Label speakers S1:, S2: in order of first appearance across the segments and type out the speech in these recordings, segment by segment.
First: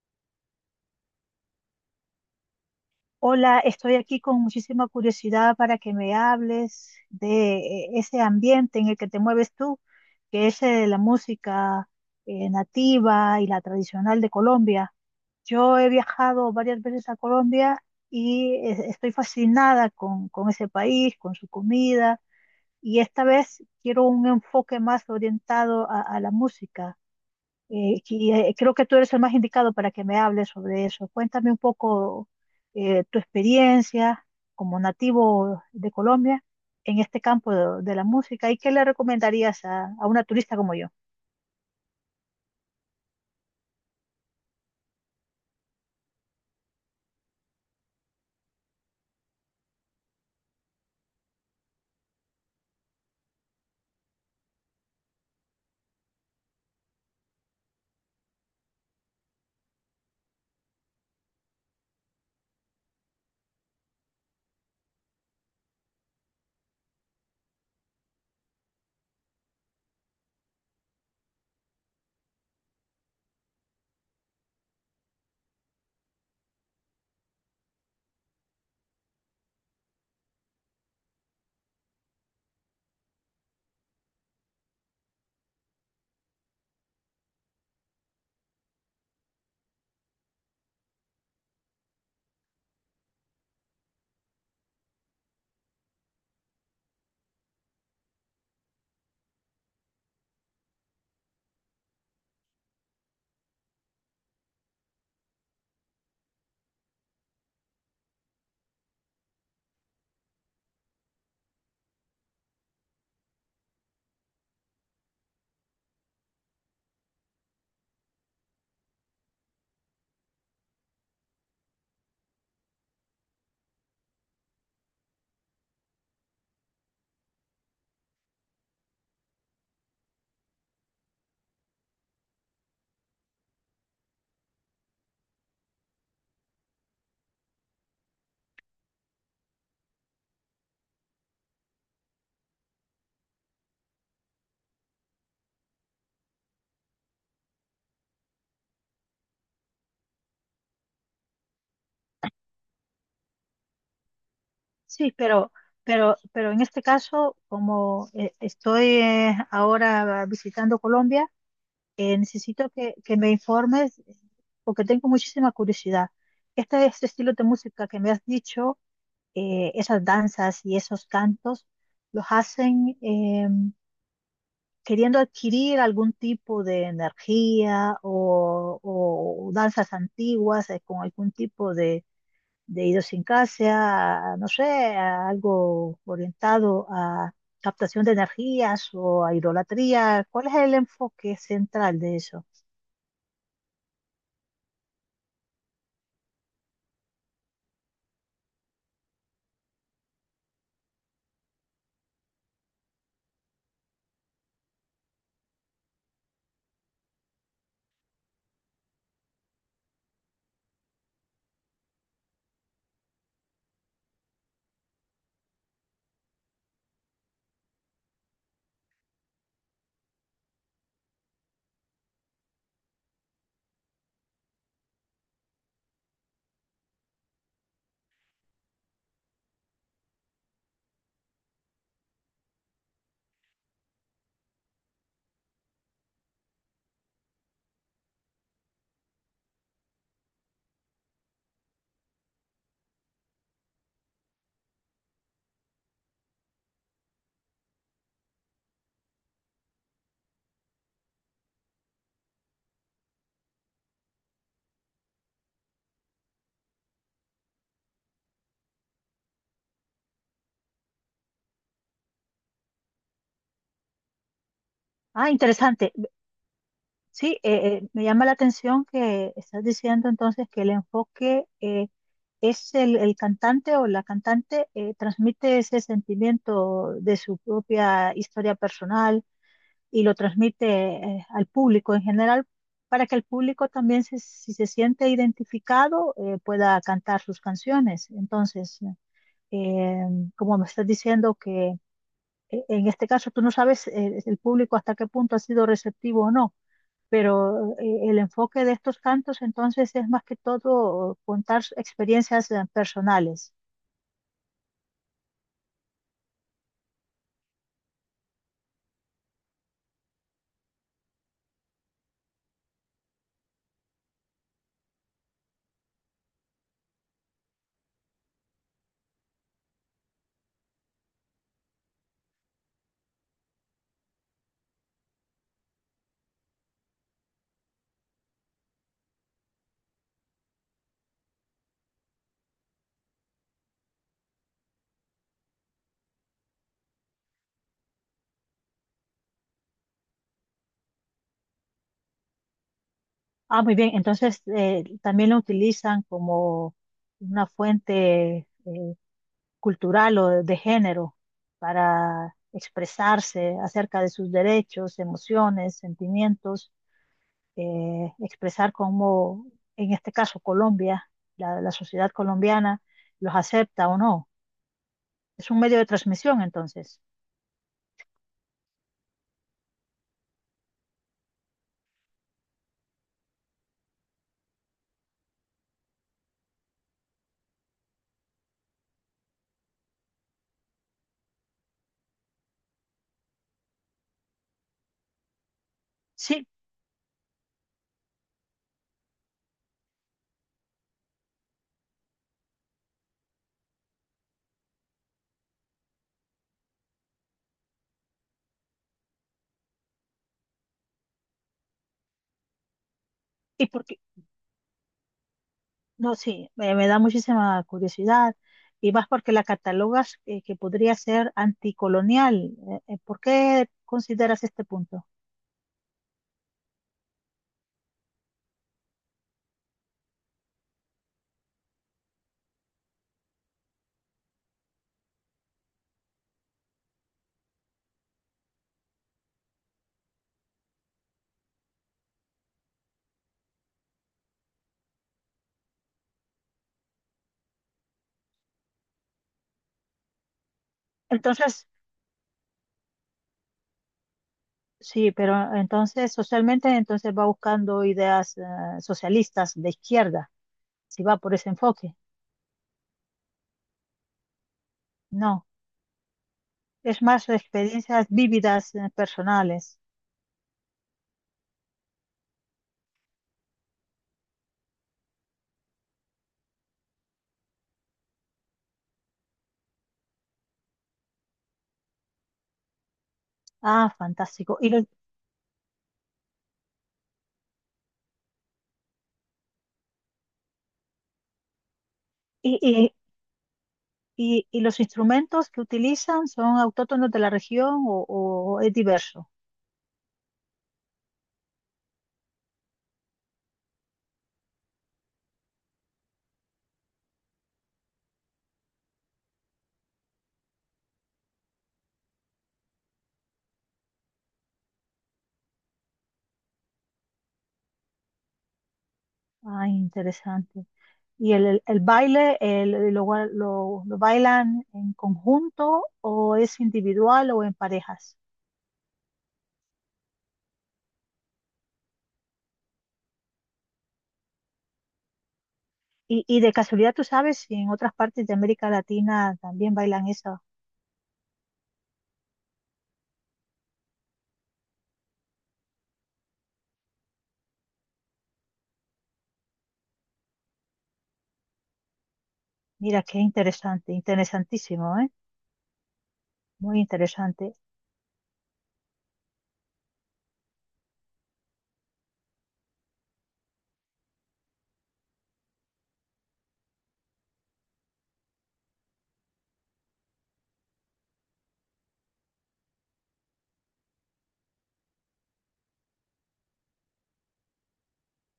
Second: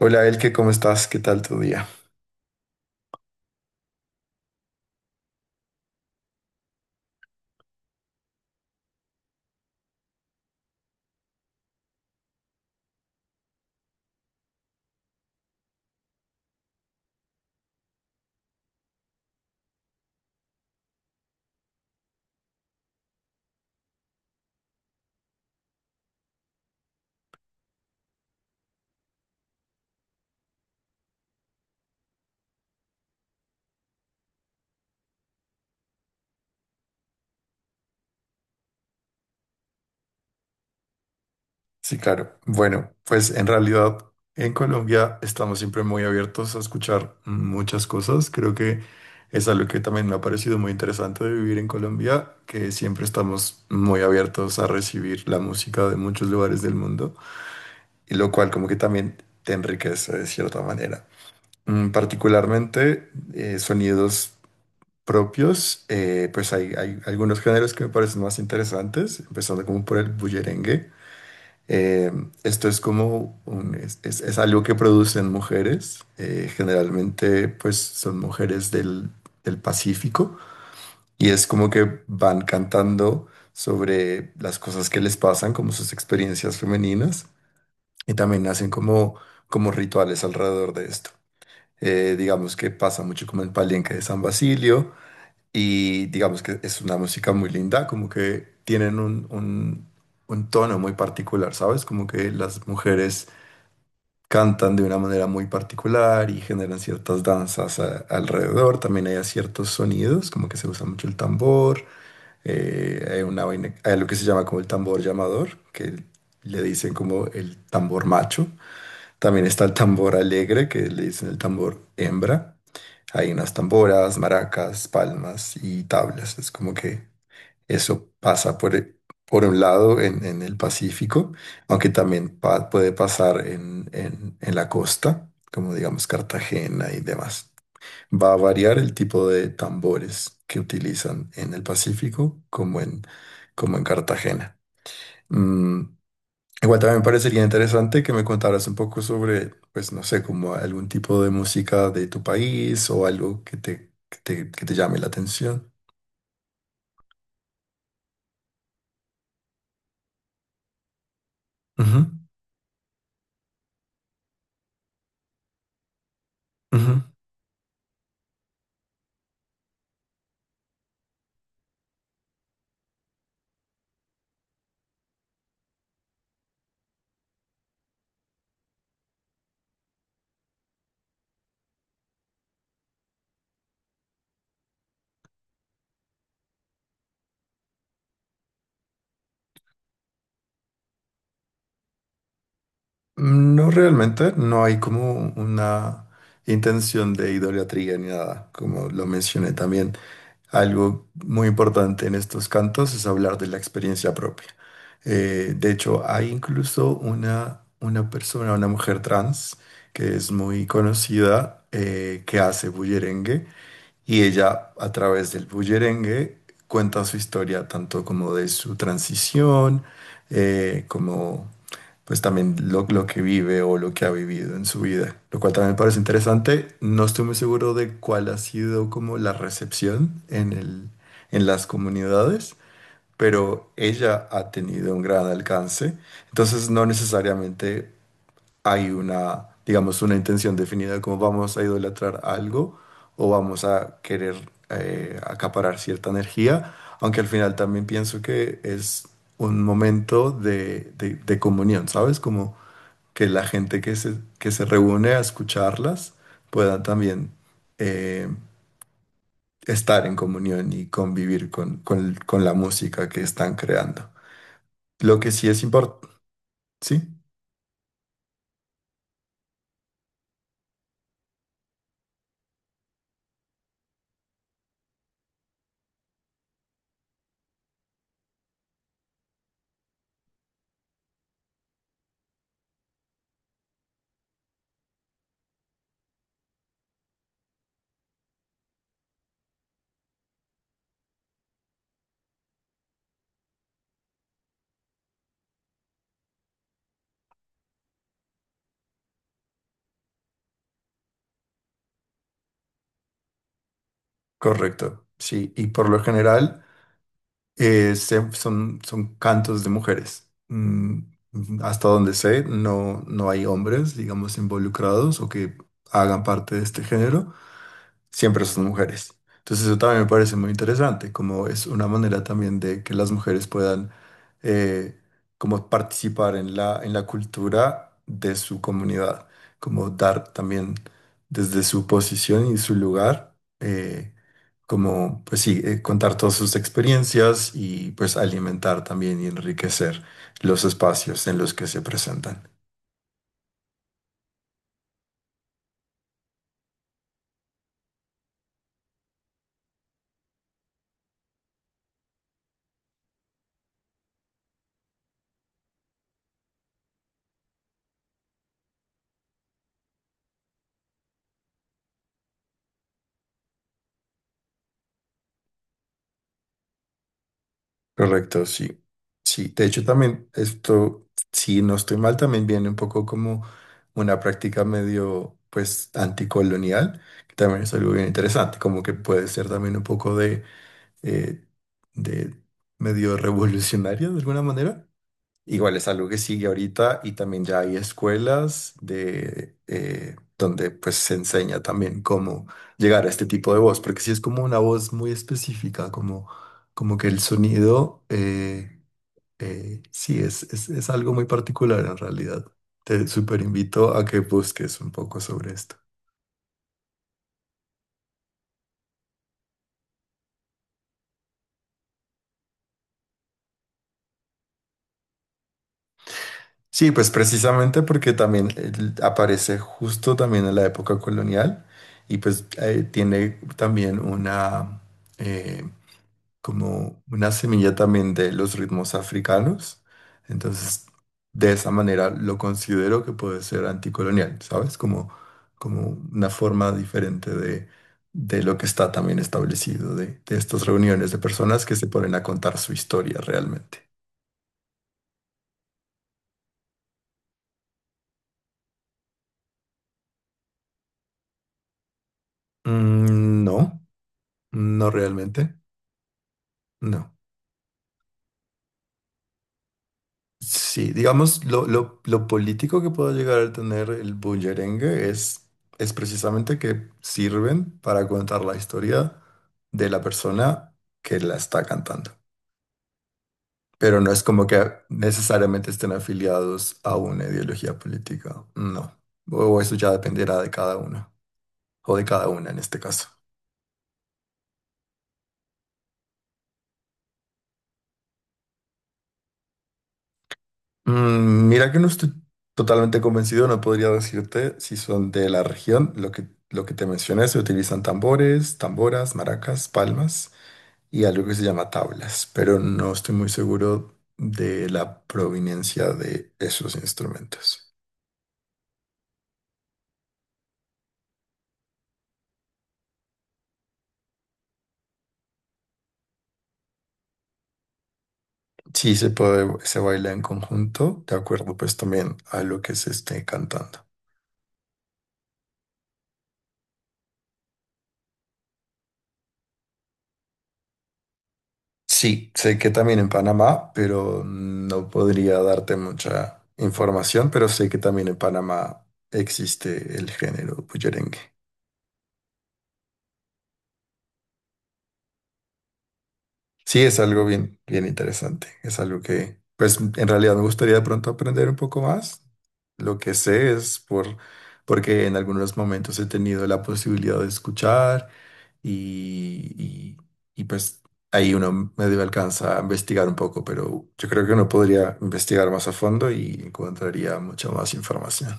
S1: Hola Elke, ¿cómo estás? ¿Qué tal tu día?
S2: Hola, estoy aquí con muchísima curiosidad para que me hables de ese ambiente en el que te mueves tú, que es la música nativa y la tradicional de Colombia. Yo he viajado varias veces a Colombia y estoy fascinada con ese país, con su comida, y esta vez quiero un enfoque más orientado a la música. Creo que tú eres el más indicado para que me hables sobre eso. Cuéntame un poco tu experiencia como nativo de Colombia en este campo de la música y qué le recomendarías a una turista como yo.
S1: Sí, claro. Bueno, pues en realidad en Colombia estamos siempre muy abiertos a escuchar muchas cosas. Creo que es algo que también me ha parecido muy interesante de vivir en Colombia, que siempre estamos muy abiertos a recibir la música de muchos lugares del mundo, y lo cual como que también te enriquece de cierta manera. Particularmente sonidos propios, pues hay algunos géneros que me parecen más interesantes, empezando como por el bullerengue. Eh, esto es como es algo que producen mujeres, generalmente pues son mujeres del Pacífico y es como que van cantando sobre las cosas que les pasan, como sus experiencias femeninas y también hacen como rituales alrededor de esto. Digamos que pasa mucho como el palenque de San Basilio y digamos que es una música muy linda, como que tienen un tono muy particular, ¿sabes? Como que las mujeres cantan de una manera muy particular y generan ciertas danzas alrededor. También hay ciertos sonidos, como que se usa mucho el tambor. Hay una vaina, hay lo que se llama como el tambor llamador, que le dicen como el tambor macho. También está el tambor alegre, que le dicen el tambor hembra. Hay unas tamboras, maracas, palmas y tablas. Es como que eso pasa por un lado en el Pacífico, aunque también puede pasar en la costa, como digamos Cartagena y demás. Va a variar el tipo de tambores que utilizan en el Pacífico como en Cartagena. Mm, Igual también me parecería interesante que me contaras un poco sobre, pues no sé, como algún tipo de música de tu país o algo que que te llame la
S2: Sí,
S1: atención.
S2: pero en este caso, como estoy ahora visitando Colombia,
S1: Ujú,
S2: necesito que me informes porque tengo muchísima curiosidad.
S1: ujú.
S2: Este estilo de música que me has dicho esas danzas y esos cantos, los hacen queriendo adquirir algún tipo de energía o danzas antiguas con algún tipo de idiosincrasia, no sé, a algo orientado a captación de energías o a idolatría. ¿Cuál es el enfoque central de eso?
S1: No realmente, no hay como una intención de idolatría ni nada, como lo mencioné también. Algo muy importante en estos cantos es hablar de la experiencia propia. De hecho, hay incluso una persona, una mujer trans, que es muy conocida, que hace bullerengue y ella, a través del bullerengue, cuenta su historia, tanto como de su transición, como pues también lo que vive o lo que ha vivido en su vida, lo cual también me parece interesante. No estoy muy seguro de cuál ha sido como la recepción en las comunidades, pero ella ha tenido un gran alcance. Entonces, no necesariamente hay una, digamos, una intención definida de cómo vamos a idolatrar algo o vamos a querer acaparar cierta energía, aunque al final también pienso que es un momento de, de comunión, ¿sabes? Como que la gente que que se reúne a escucharlas pueda también eh, estar en comunión y convivir con, con la música que están creando. Lo
S2: Ah,
S1: que sí es
S2: interesante.
S1: importante, sí,
S2: Sí, me llama la atención que estás diciendo entonces que el enfoque es el cantante o la cantante transmite ese sentimiento de su propia historia personal y lo transmite al público en general para que el público también se- si se siente identificado pueda cantar sus canciones. Entonces, eh, como me estás diciendo que en este caso tú no sabes el público hasta qué punto ha sido receptivo o no, pero el enfoque de estos cantos entonces es más que todo contar s- experiencias personales.
S1: correcto, sí, y por lo general... son cantos de mujeres. Mm, mm, hasta donde sé, no, no hay hombres, digamos, involucrados o que hagan parte de este género siempre son mujeres. Entonces eso también me parece muy interesante, como es una manera también de que las mujeres puedan eh, como participar en la cultura de su comunidad, como dar también desde su posición y su lugar, como pues sí, contar todas sus experiencias y pues alimentar también y enriquecer los espacios en los que se presentan.
S2: Ah, muy bien, entonces también lo utilizan como una fuente cultural o de género para expresarse acerca de sus derechos, emociones, sentimientos, expresar cómo, en este caso Colombia, la sociedad colombiana los acepta o no. Es un medio de transmisión entonces.
S1: Correcto, sí. Sí, de hecho también esto, si no estoy mal, también viene un poco como una práctica medio, pues, anticolonial, que también es algo bien interesante, como que puede ser también un poco eh, de medio revolucionario de alguna manera. Igual es algo que
S2: Sí,
S1: sigue ahorita y también ya hay escuelas de, donde pues se enseña también cómo llegar a este tipo de voz, porque si es como una voz muy específica, como, como que el sonido, sí, es algo muy particular en realidad. Te súper
S2: ¿y por
S1: invito
S2: qué?
S1: a que busques un poco sobre esto.
S2: No, sí, me da muchísima curiosidad y más porque la catalogas que podría ser anticolonial. ¿Por qué consideras este punto?
S1: Sí, pues precisamente porque también aparece justo también en la época colonial y pues tiene también una... eh, como una semilla también de los ritmos africanos. Entonces, de esa manera lo considero que puede ser anticolonial, ¿sabes? Como, como una forma diferente de lo que está también establecido, de estas reuniones de personas
S2: Entonces,
S1: que se ponen a contar su historia realmente.
S2: sí, pero entonces socialmente entonces va buscando ideas socialistas de izquierda, si va por ese enfoque.
S1: Mm, no, no
S2: No,
S1: realmente,
S2: es
S1: no.
S2: más experiencias vívidas personales.
S1: Sí, digamos, lo político que puede llegar a tener el bullerengue es precisamente que sirven para contar la historia de la persona que la está cantando.
S2: Ah,
S1: Pero no es como
S2: fantástico. ¿Y
S1: que
S2: los,
S1: necesariamente estén afiliados a una ideología política, no. O eso ya dependerá de cada uno, o de cada una en
S2: y,
S1: este
S2: y,
S1: caso.
S2: y los instrumentos que utilizan son autóctonos de la región o es diverso?
S1: Mm, mira que no estoy totalmente convencido, no podría decirte si son de la región. Lo que te mencioné, se utilizan tambores, tamboras, maracas, palmas y algo que se llama tablas, pero no estoy muy seguro de la proveniencia de esos instrumentos.
S2: Ah, interesante. ¿Y el baile el- lo bailan en conjunto o es individual o en parejas?
S1: Sí se puede, se baila en conjunto, de acuerdo pues también a lo que se esté cantando.
S2: Y de casualidad tú sabes si en otras partes de América Latina también bailan eso.
S1: Sí, sé que también en Panamá, pero no podría darte mucha información, pero sé que también en Panamá existe el género bullerengue.
S2: Mira, qué interesante, interesantísimo, ¿eh? Muy
S1: Sí, es algo
S2: interesante,
S1: bien, bien interesante. Es algo que, pues, en realidad me gustaría de pronto aprender un poco más. Lo que sé es por, porque en algunos momentos he tenido la posibilidad de escuchar y, y- y, pues ahí uno medio alcanza a investigar un poco, pero yo creo que uno podría investigar más a fondo y encontraría mucha más información.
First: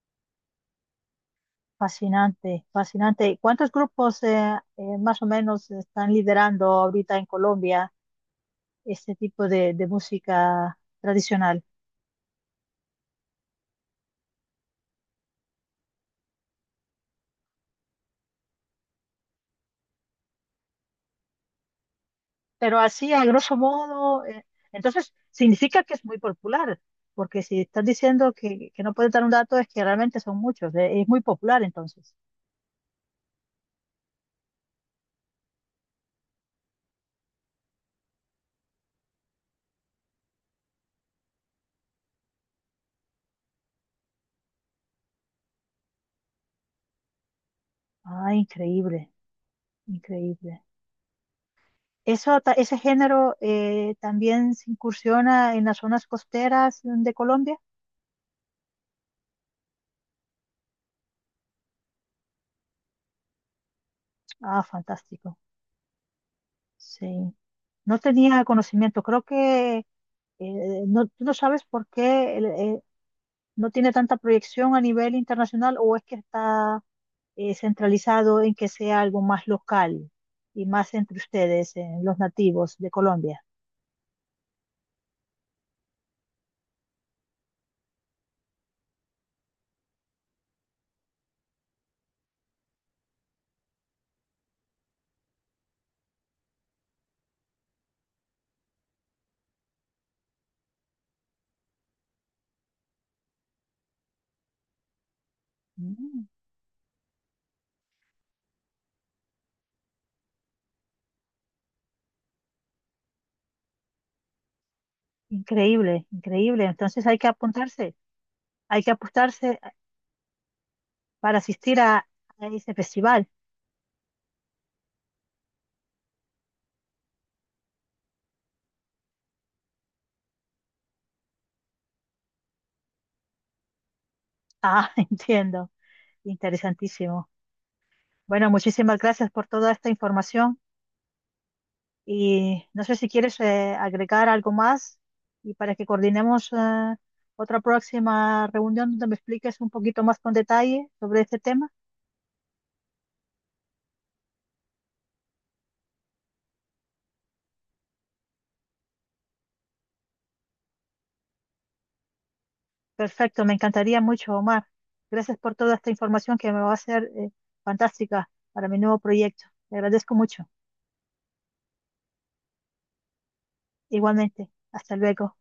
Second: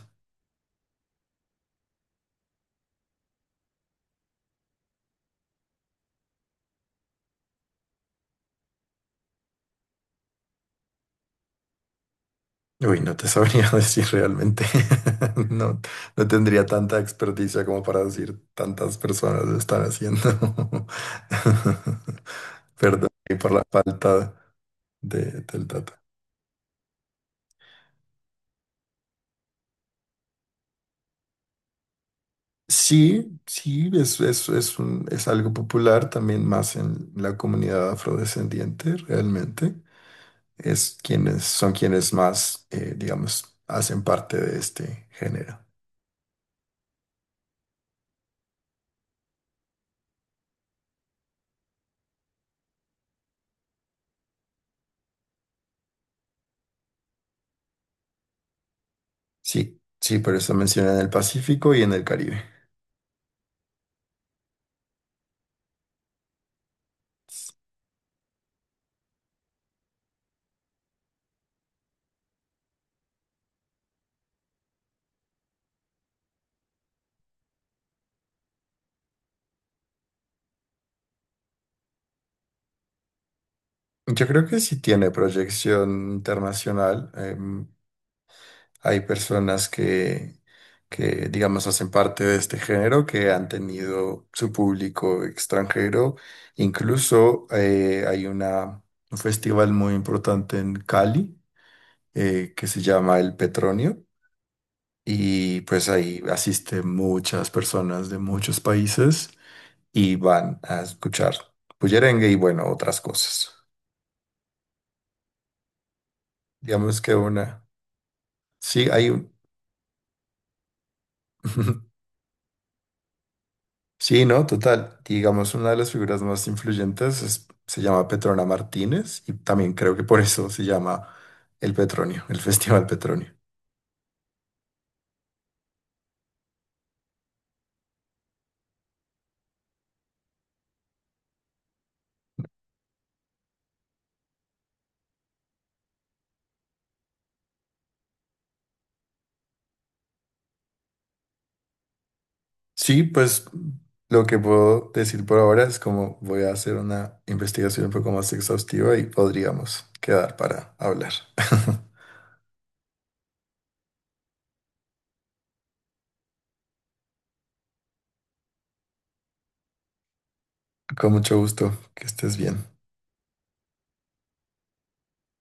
S2: fascinante, fascinante. ¿Cuántos grupos más o menos están liderando ahorita en Colombia este tipo de música tradicional?
S1: Uy, no te sabría decir realmente. No, no tendría tanta experticia como para decir tantas personas lo están haciendo.
S2: Pero
S1: Perdón
S2: así, a
S1: ahí por
S2: grosso
S1: la
S2: modo, entonces
S1: del
S2: significa
S1: dato.
S2: que es muy popular, porque si estás diciendo que no puedes dar un dato es que realmente son muchos, es muy popular entonces.
S1: Sí, sí, es algo popular también más en la comunidad afrodescendiente, realmente. Es son quienes más, digamos, hacen parte de este género.
S2: Ah, increíble, increíble. Eso, ta- ese género también se incursiona en las zonas costeras de Colombia.
S1: Sí, sí, por eso mencioné en el Pacífico y en el Caribe.
S2: Ah, fantástico. Sí. No tenía conocimiento. Creo que no, tú no sabes por qué el- no tiene tanta proyección a nivel internacional o es que está centralizado en que sea algo más local y más entre ustedes, los nativos de Colombia.
S1: Yo creo que sí tiene proyección internacional. Hay personas que, digamos, hacen parte de este género, que han tenido su público extranjero. Incluso hay una, un festival muy importante en Cali que se llama El Petronio. Y pues ahí
S2: Mm,
S1: asisten muchas personas de muchos países y van a escuchar bullerengue y bueno, otras cosas.
S2: increíble, increíble.
S1: Digamos
S2: Entonces
S1: que
S2: hay que
S1: una...
S2: apuntarse, hay
S1: Sí,
S2: que
S1: hay un...
S2: apostarse para asistir
S1: Ujú.
S2: a ese festival.
S1: Sí, no, total. Digamos, una de las figuras más influyentes se llama Petrona Martínez y también creo que por eso se llama el Petronio, el Festival Petronio.
S2: Ah, entiendo. Interesantísimo. Bueno, muchísimas gracias por toda esta información. Y no sé si quieres agregar algo más y para que coordinemos otra próxima reunión donde me expliques un poquito más con detalle sobre este tema.
S1: Sí, pues lo que puedo decir por ahora es como voy a hacer una investigación un poco más exhaustiva y podríamos quedar para hablar.
S2: Perfecto, me encantaría mucho, Omar. Gracias por toda esta información que me va a ser fantástica para mi nuevo proyecto. Te agradezco mucho.
S1: Con mucho gusto, que estés bien.
S2: Igualmente, hasta luego.